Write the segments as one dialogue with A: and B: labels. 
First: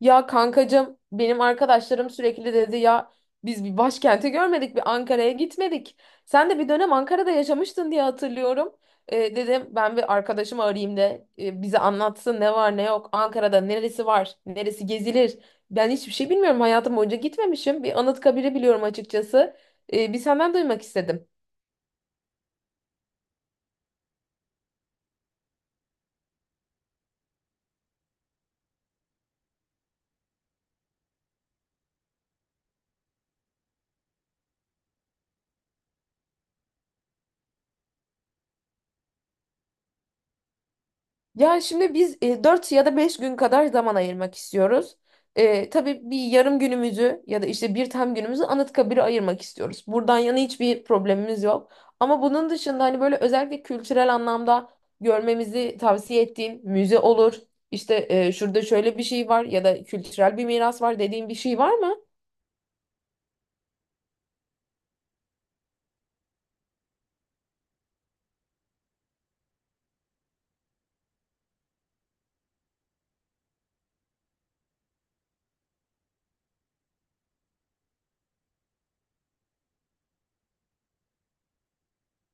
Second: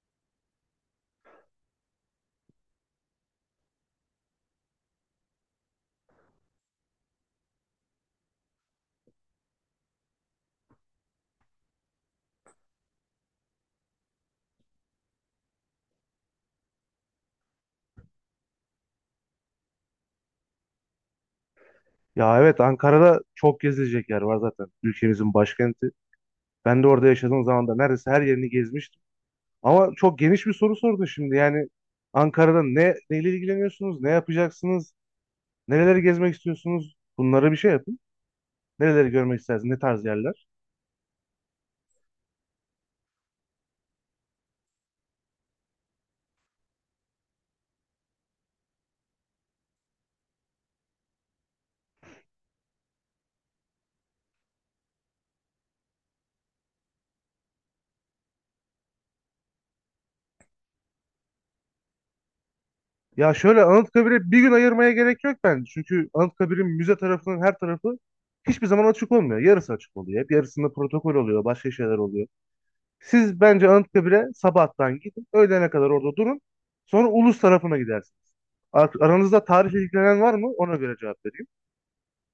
A: Ya kankacığım benim arkadaşlarım sürekli dedi ya biz bir başkenti görmedik bir Ankara'ya gitmedik. Sen de bir dönem Ankara'da yaşamıştın diye hatırlıyorum. Dedim ben bir arkadaşımı arayayım da bize anlatsın ne var ne yok. Ankara'da neresi var neresi gezilir. Ben hiçbir şey bilmiyorum hayatım boyunca gitmemişim. Bir Anıtkabir'i biliyorum açıkçası. Bir senden duymak istedim.
B: Ya evet Ankara'da çok gezilecek yer var zaten ülkemizin başkenti. Ben de orada yaşadığım zaman da neredeyse her yerini gezmiştim. Ama çok geniş bir soru sordun şimdi. Yani Ankara'da ne neyle ilgileniyorsunuz? Ne yapacaksınız? Nereleri gezmek istiyorsunuz? Bunlara bir şey yapın. Nereleri görmek istersiniz? Ne tarz yerler?
A: Ya şimdi biz 4 ya da 5 gün kadar zaman ayırmak istiyoruz. Tabii bir yarım günümüzü ya da işte bir tam günümüzü Anıtkabir'e ayırmak istiyoruz. Buradan yana hiçbir problemimiz yok. Ama bunun dışında hani böyle özellikle kültürel anlamda görmemizi tavsiye ettiğin müze olur işte şurada şöyle bir şey var ya da kültürel bir miras var dediğin bir şey var mı?
B: Ya şöyle, Anıtkabir'e bir gün ayırmaya gerek yok bence. Çünkü Anıtkabir'in müze tarafının her tarafı hiçbir zaman açık olmuyor. Yarısı açık oluyor. Hep yarısında protokol oluyor. Başka şeyler oluyor. Siz bence Anıtkabir'e sabahtan gidin. Öğlene kadar orada durun. Sonra Ulus tarafına gidersiniz. Aranızda tarihle ilgilenen var mı? Ona göre cevap vereyim.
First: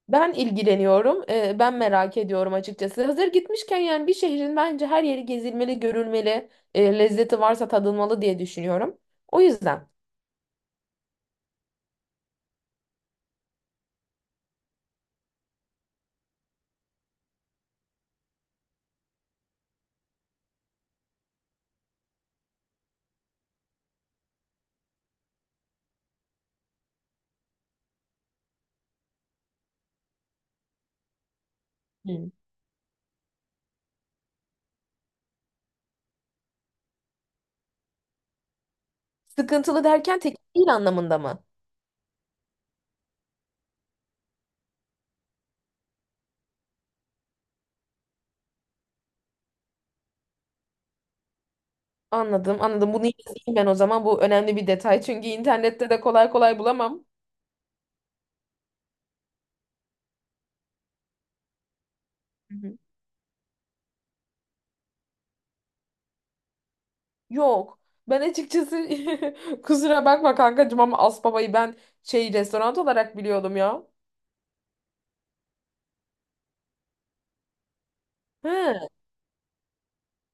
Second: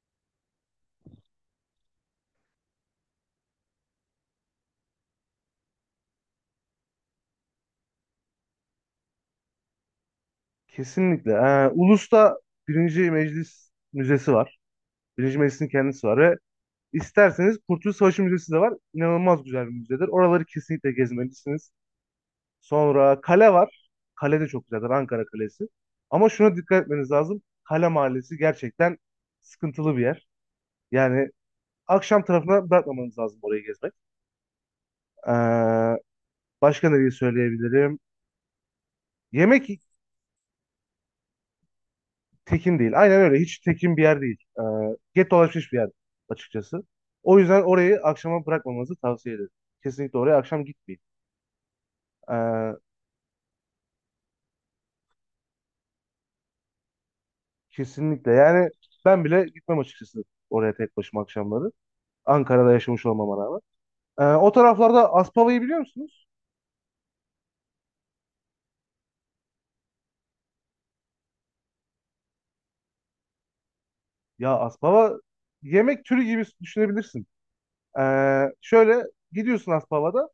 A: Ben ilgileniyorum. Ben merak ediyorum açıkçası. Hazır gitmişken yani bir şehrin bence her yeri gezilmeli, görülmeli, lezzeti varsa tadılmalı diye düşünüyorum. O yüzden.
B: Kesinlikle. Ulus'ta Birinci Meclis Müzesi var. Birinci Meclis'in kendisi var ve isterseniz Kurtuluş Savaşı Müzesi de var. İnanılmaz güzel bir müzedir. Oraları kesinlikle gezmelisiniz. Sonra kale var. Kale de çok güzeldir. Ankara Kalesi. Ama şuna dikkat etmeniz lazım. Kale Mahallesi gerçekten sıkıntılı bir yer. Yani akşam
A: Hmm.
B: tarafına bırakmamanız lazım orayı gezmek. Ee, Başka nereyi söyleyebilirim? Yemek
A: Sıkıntılı derken tekil değil anlamında mı?
B: tekin değil. Aynen öyle. Hiç tekin bir yer değil. Get dolaşmış bir yer açıkçası. O yüzden orayı akşama bırakmamanızı tavsiye ederim. Kesinlikle oraya akşam gitmeyin.
A: Anladım,
B: Ee,
A: anladım. Bunu yazayım ben o zaman. Bu önemli bir detay. Çünkü internette de kolay kolay bulamam.
B: Kesinlikle. Yani ben bile gitmem açıkçası oraya tek başıma akşamları.
A: Hı
B: Ankara'da
A: hı.
B: yaşamış olmama rağmen. O taraflarda Aspava'yı biliyor musunuz?
A: Yok. Ben açıkçası kusura bakma kankacığım ama Asbaba'yı ben şey restoran olarak biliyordum ya.
B: Ya Aspava yemek türü gibi düşünebilirsin.
A: Hı.
B: Şöyle, gidiyorsun Aspava'da.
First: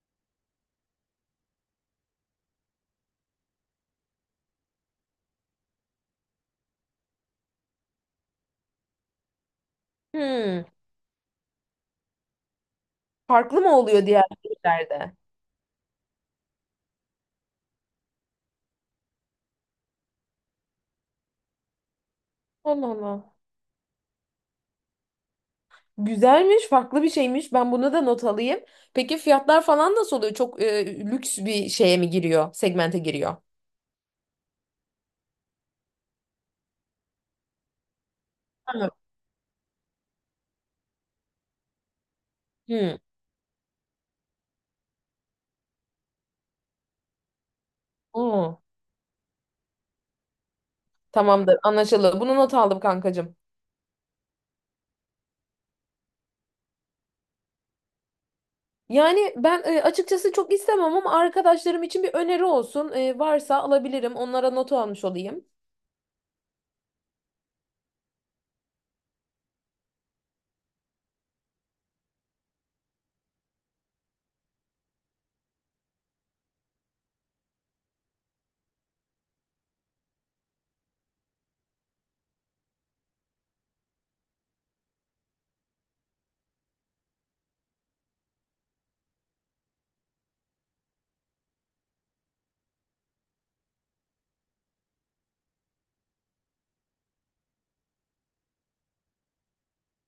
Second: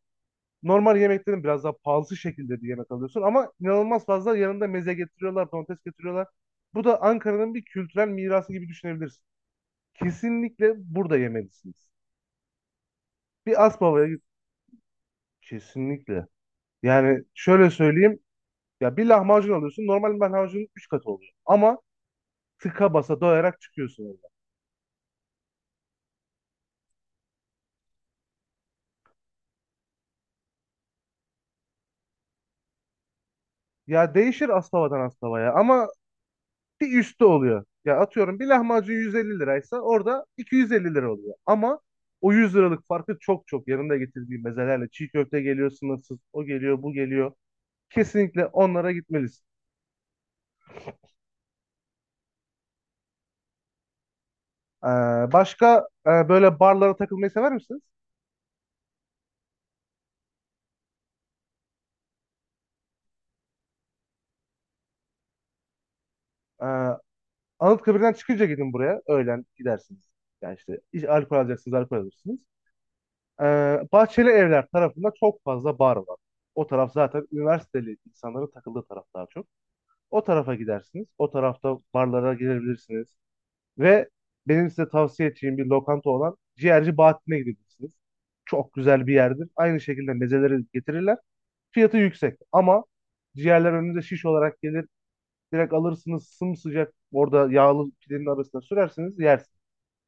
B: Normal yemeklerin biraz daha pahalı şekilde bir yemek alıyorsun ama inanılmaz fazla yanında meze getiriyorlar, domates getiriyorlar. Bu da Ankara'nın bir kültürel mirası gibi düşünebilirsin.
A: Hı.
B: Kesinlikle burada yemelisiniz.
A: Farklı
B: Bir
A: mı
B: Asbaba'ya
A: oluyor
B: git.
A: diğer yerlerde?
B: Kesinlikle. Yani şöyle söyleyeyim. Ya bir lahmacun alıyorsun. Normal lahmacunun 3 katı oluyor. Ama
A: Allah
B: tıka basa
A: Allah.
B: doyarak çıkıyorsun orada.
A: Güzelmiş, farklı bir şeymiş. Ben bunu da not alayım. Peki fiyatlar falan nasıl oluyor? Çok lüks bir şeye mi giriyor? Segmente giriyor.
B: Ya değişir Asbaba'dan Asbaba'ya ama bir üstü oluyor. Ya atıyorum bir
A: Tamam.
B: lahmacun 150 liraysa orada 250 lira oluyor. Ama o 100 liralık
A: Hı.
B: farkı çok çok yanında getirdiği mezelerle çiğ köfte geliyor sınırsız, o geliyor, bu geliyor. Kesinlikle
A: Oo.
B: onlara gitmelisin.
A: Tamamdır, anlaşıldı. Bunu not aldım kankacığım.
B: Ee, Başka, böyle barlara takılmayı sever misiniz?
A: Yani ben açıkçası çok istemem ama arkadaşlarım için bir öneri olsun. E, varsa alabilirim. Onlara not almış olayım.
B: Ee, Anıtkabir'den çıkınca gidin buraya. Öğlen gidersiniz. Yani işte alkol alacaksınız, alkol alırsınız. Ee, Bahçeli Evler tarafında çok fazla bar var. O taraf zaten üniversiteli insanların takıldığı taraf daha çok. O tarafa gidersiniz. O tarafta barlara girebilirsiniz. Ve benim size tavsiye edeceğim bir lokanta olan Ciğerci Bahattin'e gidebilirsiniz. Çok güzel bir yerdir. Aynı şekilde mezeleri getirirler. Fiyatı yüksek ama ciğerler önünüze şiş olarak gelir. Direkt alırsınız sımsıcak orada yağlı pidenin arasına sürersiniz yersiniz.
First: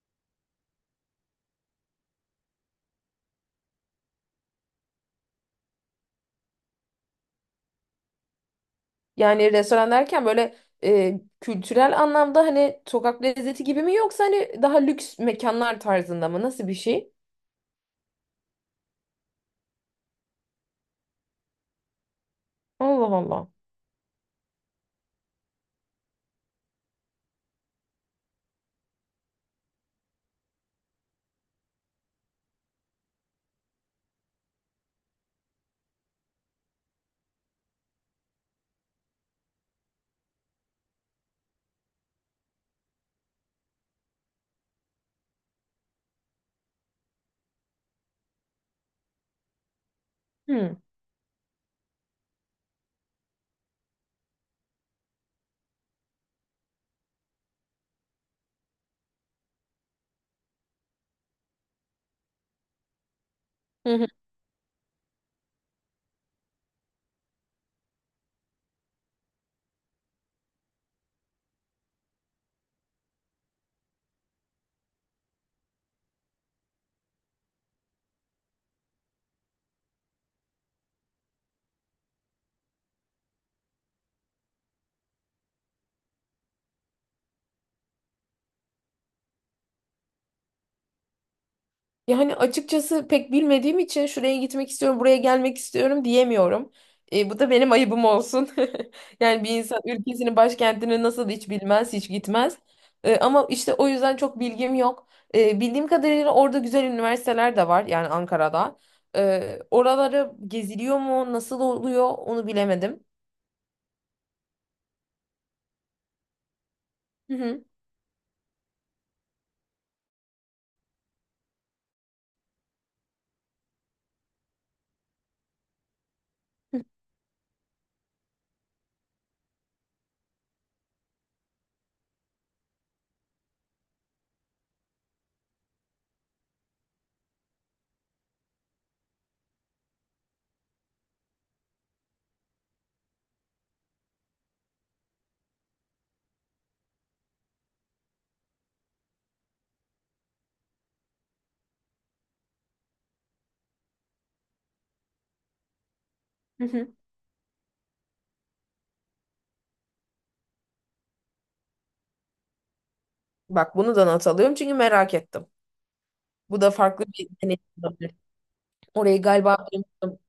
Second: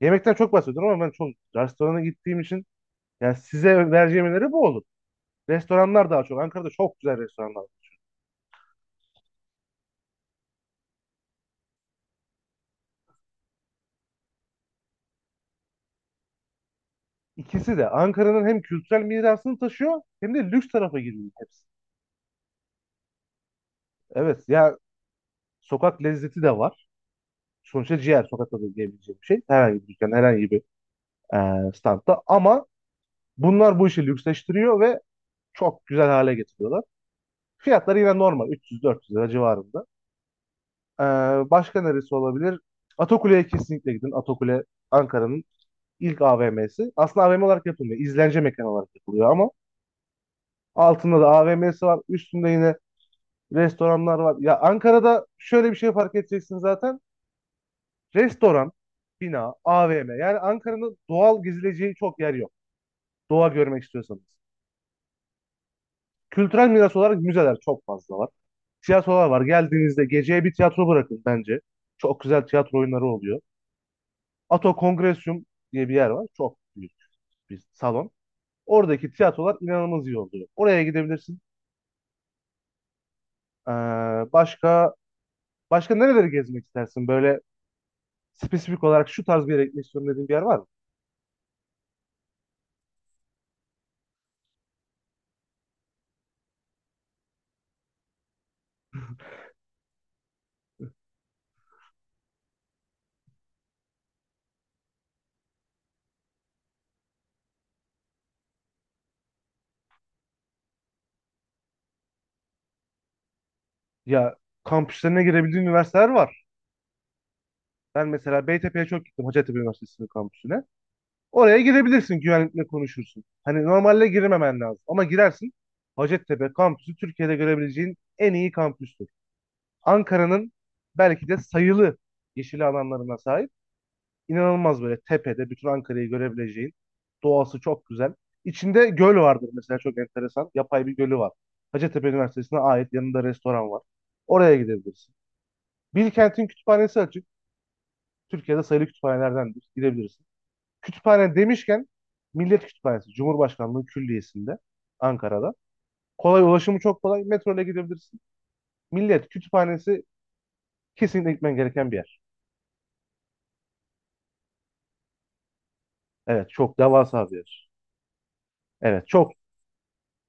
B: Yemekten çok bahsediyorum ama ben çok restorana gittiğim için yani size vereceğim öneri bu olur. Restoranlar daha çok. Ankara'da çok güzel restoranlar var.
A: Yani restoran derken böyle kültürel anlamda hani sokak lezzeti gibi mi yoksa hani daha lüks mekanlar tarzında mı? Nasıl bir şey?
B: İkisi de Ankara'nın hem kültürel mirasını taşıyor hem de lüks tarafa giriyor hepsi.
A: Allah Allah.
B: Evet ya, sokak lezzeti de var. Sonuçta ciğer sokakta da diyebileceğim bir şey. Herhangi bir dükkan, herhangi bir standta. Ama bunlar bu işi lüksleştiriyor ve çok güzel hale getiriyorlar. Fiyatları yine normal 300-400 lira civarında. Eee, Başka neresi olabilir? Atakule'ye kesinlikle gidin. Atakule Ankara'nın ilk AVM'si. Aslında AVM olarak yapılmıyor. İzlence mekanı olarak yapılıyor ama
A: Hmm.
B: altında da AVM'si var. Üstünde yine restoranlar var. Ya Ankara'da şöyle bir şey fark edeceksin zaten. Restoran, bina, AVM. Yani Ankara'nın doğal gezileceği çok yer yok. Doğa görmek
A: Hı.
B: istiyorsanız. Kültürel miras olarak müzeler çok fazla var. Tiyatrolar var. Geldiğinizde geceye bir tiyatro bırakın bence. Çok güzel tiyatro oyunları oluyor. Ato Kongresyum diye bir yer var. Çok büyük bir salon. Oradaki tiyatrolar inanılmaz iyi oluyor. Oraya gidebilirsin. Ee, başka başka nereleri gezmek istersin? Böyle spesifik olarak şu tarz bir yere gitmek istiyorum dediğin bir yer var mı?
A: Yani açıkçası pek bilmediğim için şuraya gitmek istiyorum, buraya gelmek istiyorum diyemiyorum. E, bu da benim ayıbım olsun. Yani bir insan ülkesinin başkentini nasıl hiç bilmez, hiç gitmez. E, ama işte o yüzden çok bilgim yok. E, bildiğim kadarıyla orada güzel üniversiteler de var yani Ankara'da. E, oraları geziliyor mu, nasıl oluyor onu bilemedim.
B: Ya, kampüslerine girebildiğin üniversiteler var.
A: Hı hı.
B: Ben mesela Beytepe'ye çok gittim, Hacettepe Üniversitesi'nin kampüsüne. Oraya girebilirsin, güvenlikle konuşursun. Hani normalde girememen lazım ama girersin. Hacettepe kampüsü Türkiye'de görebileceğin en iyi kampüstür. Ankara'nın belki de sayılı yeşil alanlarına sahip. İnanılmaz, böyle tepede bütün Ankara'yı görebileceğin. Doğası çok güzel. İçinde göl vardır mesela, çok enteresan. Yapay bir gölü var. Hacettepe Üniversitesi'ne ait yanında restoran var. Oraya gidebilirsin. Bilkent'in kütüphanesi açık. Türkiye'de sayılı kütüphanelerdendir. Gidebilirsin. Kütüphane demişken Millet Kütüphanesi Cumhurbaşkanlığı Külliyesi'nde, Ankara'da. Kolay,
A: Hı
B: ulaşımı
A: hı.
B: çok kolay. Metro ile gidebilirsin. Millet Kütüphanesi kesinlikle gitmen gereken bir yer.
A: Bak bunu da not alıyorum çünkü merak ettim.
B: Evet,
A: Bu da
B: çok
A: farklı
B: devasa
A: bir
B: bir
A: deneyim
B: yer.
A: olabilir.
B: Evet
A: Orayı
B: çok
A: galiba duymuştum.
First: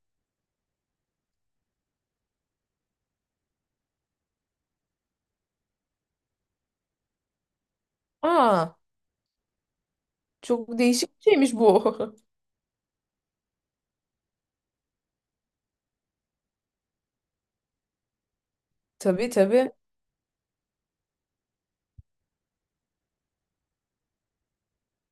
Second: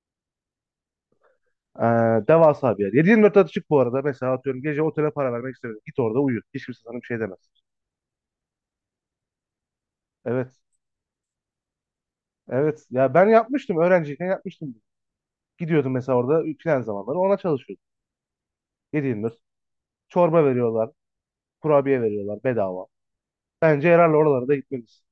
B: Devasa bir yer. 7-24 açık bu arada. Mesela atıyorum, gece otele para vermek istemiyorum. Git orada uyu. Hiç kimse sana bir şey demez.
A: Aa.
B: Evet.
A: Çok değişik bir şeymiş bu.
B: Evet. Ya ben yapmıştım. Öğrenciyken yapmıştım. Gidiyordum mesela orada plan zamanları. Ona çalışıyordum.
A: Tabii
B: 7-24.
A: tabii.
B: Çorba veriyorlar. Kurabiye veriyorlar bedava. Bence herhalde oralarda gitmeliyiz.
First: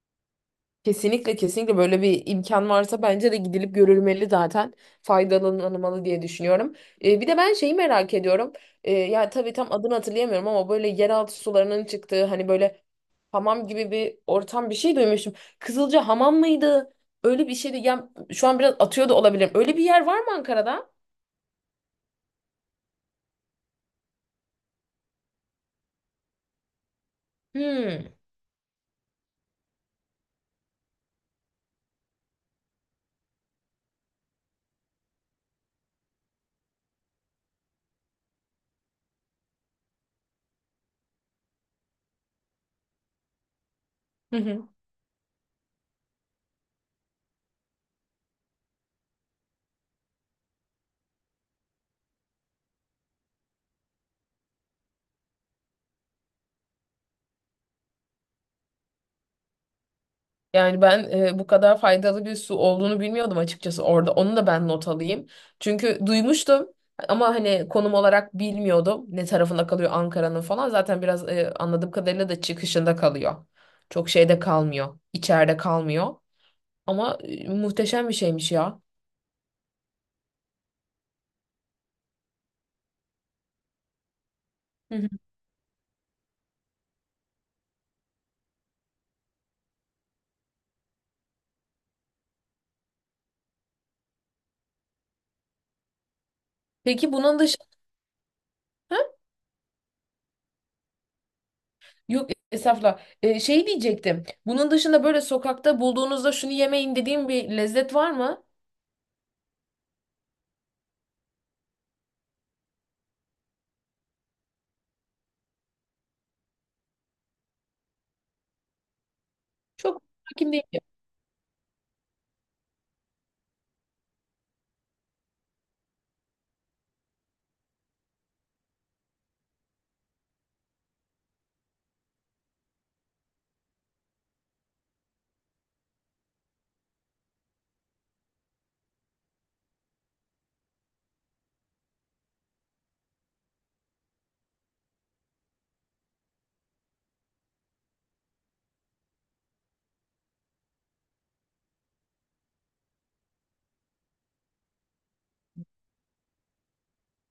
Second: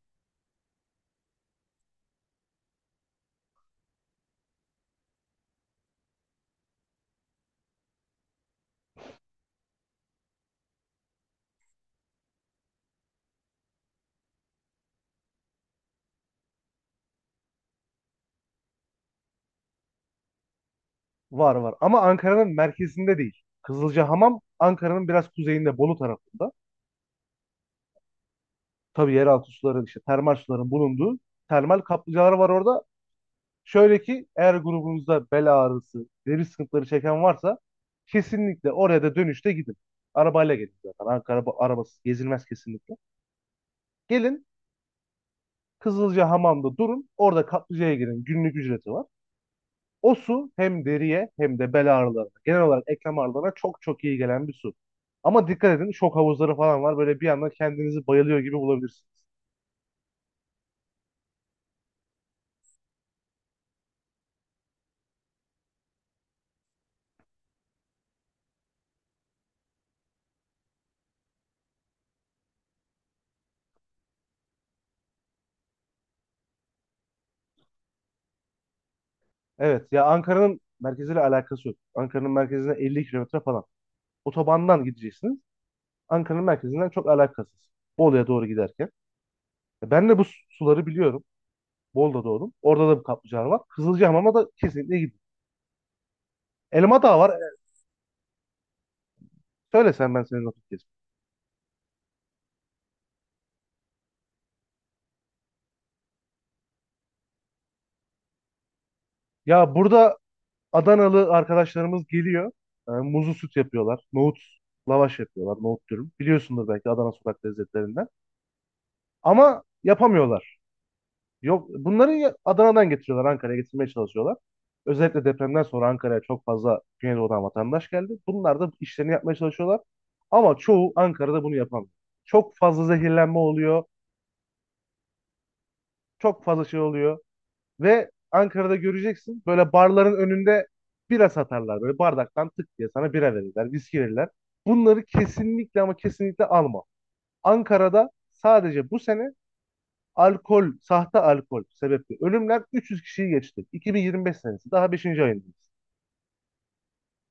A: Kesinlikle kesinlikle böyle bir imkan varsa bence de gidilip görülmeli zaten. Faydalanılmalı diye düşünüyorum. Bir de ben şeyi merak ediyorum. Ya tabii tam adını hatırlayamıyorum ama böyle yeraltı sularının çıktığı hani böyle hamam gibi bir ortam bir şey duymuştum. Kızılca hamam mıydı? Öyle bir şeydi. Ya şu an biraz atıyor da olabilirim. Öyle bir yer var mı Ankara'da?
B: Var var. Ama Ankara'nın merkezinde değil. Kızılcahamam Ankara'nın biraz kuzeyinde, Bolu tarafında.
A: Hmm.
B: Tabii yeraltı suların, işte termal suların bulunduğu termal kaplıcalar var orada. Şöyle ki, eğer grubunuzda bel ağrısı, deri sıkıntıları çeken varsa kesinlikle oraya da dönüşte gidin. Arabayla gelin zaten. Ankara arabasız gezilmez kesinlikle. Gelin Kızılcahamam'da durun. Orada kaplıcaya girin. Günlük ücreti var. O su hem deriye hem de bel ağrılarına, genel olarak eklem ağrılarına çok çok iyi gelen bir su. Ama dikkat edin, şok havuzları falan var. Böyle bir anda kendinizi bayılıyor gibi bulabilirsiniz.
A: Yani ben bu kadar faydalı bir su olduğunu bilmiyordum açıkçası orada. Onu da ben not alayım. Çünkü duymuştum ama hani konum olarak bilmiyordum ne tarafında kalıyor Ankara'nın falan. Zaten biraz anladığım kadarıyla da çıkışında kalıyor. Çok şeyde kalmıyor, içeride kalmıyor. Ama muhteşem bir şeymiş ya.
B: Evet ya, Ankara'nın merkeziyle alakası yok. Ankara'nın merkezine 50 kilometre falan. Otobandan
A: Hı hı.
B: gideceksiniz. Ankara'nın merkezinden çok alakasız. Bolu'ya doğru giderken. Ya ben de bu suları biliyorum. Bolu'da doğdum. Orada da bir kaplıcalar var. Kızılcahamam'a da kesinlikle gidin. Elma
A: Peki
B: Dağı var.
A: bunun
B: Evet.
A: dışında
B: Söyle sen, ben senin vakit geçireyim.
A: yok estağfurullah. E, şey diyecektim. Bunun dışında böyle sokakta bulduğunuzda şunu yemeyin dediğim bir lezzet var mı?
B: Ya burada Adanalı arkadaşlarımız geliyor. Muzlu süt yapıyorlar. Nohut lavaş yapıyorlar. Nohut dürüm. Biliyorsundur belki, Adana sokak lezzetlerinden. Ama
A: Çok hakim
B: yapamıyorlar.
A: değilim.
B: Yok, bunları Adana'dan getiriyorlar. Ankara'ya getirmeye çalışıyorlar. Özellikle depremden sonra Ankara'ya çok fazla Güneydoğu'dan vatandaş geldi. Bunlar da işlerini yapmaya çalışıyorlar. Ama çoğu Ankara'da bunu yapamıyor. Çok fazla zehirlenme oluyor. Çok fazla şey oluyor. Ve Ankara'da göreceksin, böyle barların önünde bira satarlar. Böyle bardaktan tık diye sana bira verirler, viski verirler. Bunları kesinlikle, ama kesinlikle alma. Ankara'da sadece bu sene alkol, sahte alkol sebeple ölümler 300 kişiyi geçti. 2025 senesi daha beşinci ayındayız.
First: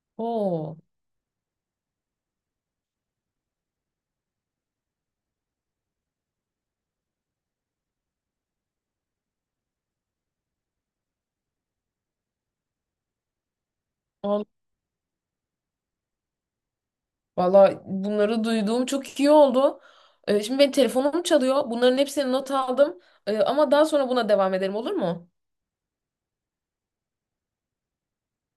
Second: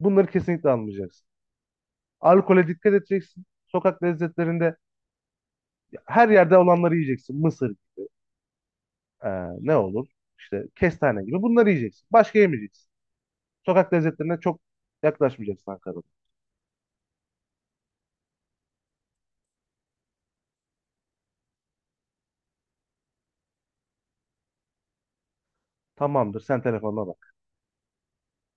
B: Bunları kesinlikle
A: Oo.
B: almayacaksın. Alkole dikkat edeceksin. Sokak lezzetlerinde her yerde olanları yiyeceksin. Mısır, e, ne olur? İşte kestane gibi bunları yiyeceksin. Başka yemeyeceksin. Sokak lezzetlerine çok yaklaşmayacaksın Ankara'da.
A: Valla bunları duyduğum çok iyi oldu. Şimdi benim telefonum çalıyor. Bunların hepsini not aldım. Ama daha sonra buna devam edelim olur mu?
B: Tamamdır. Sen telefonuna bak.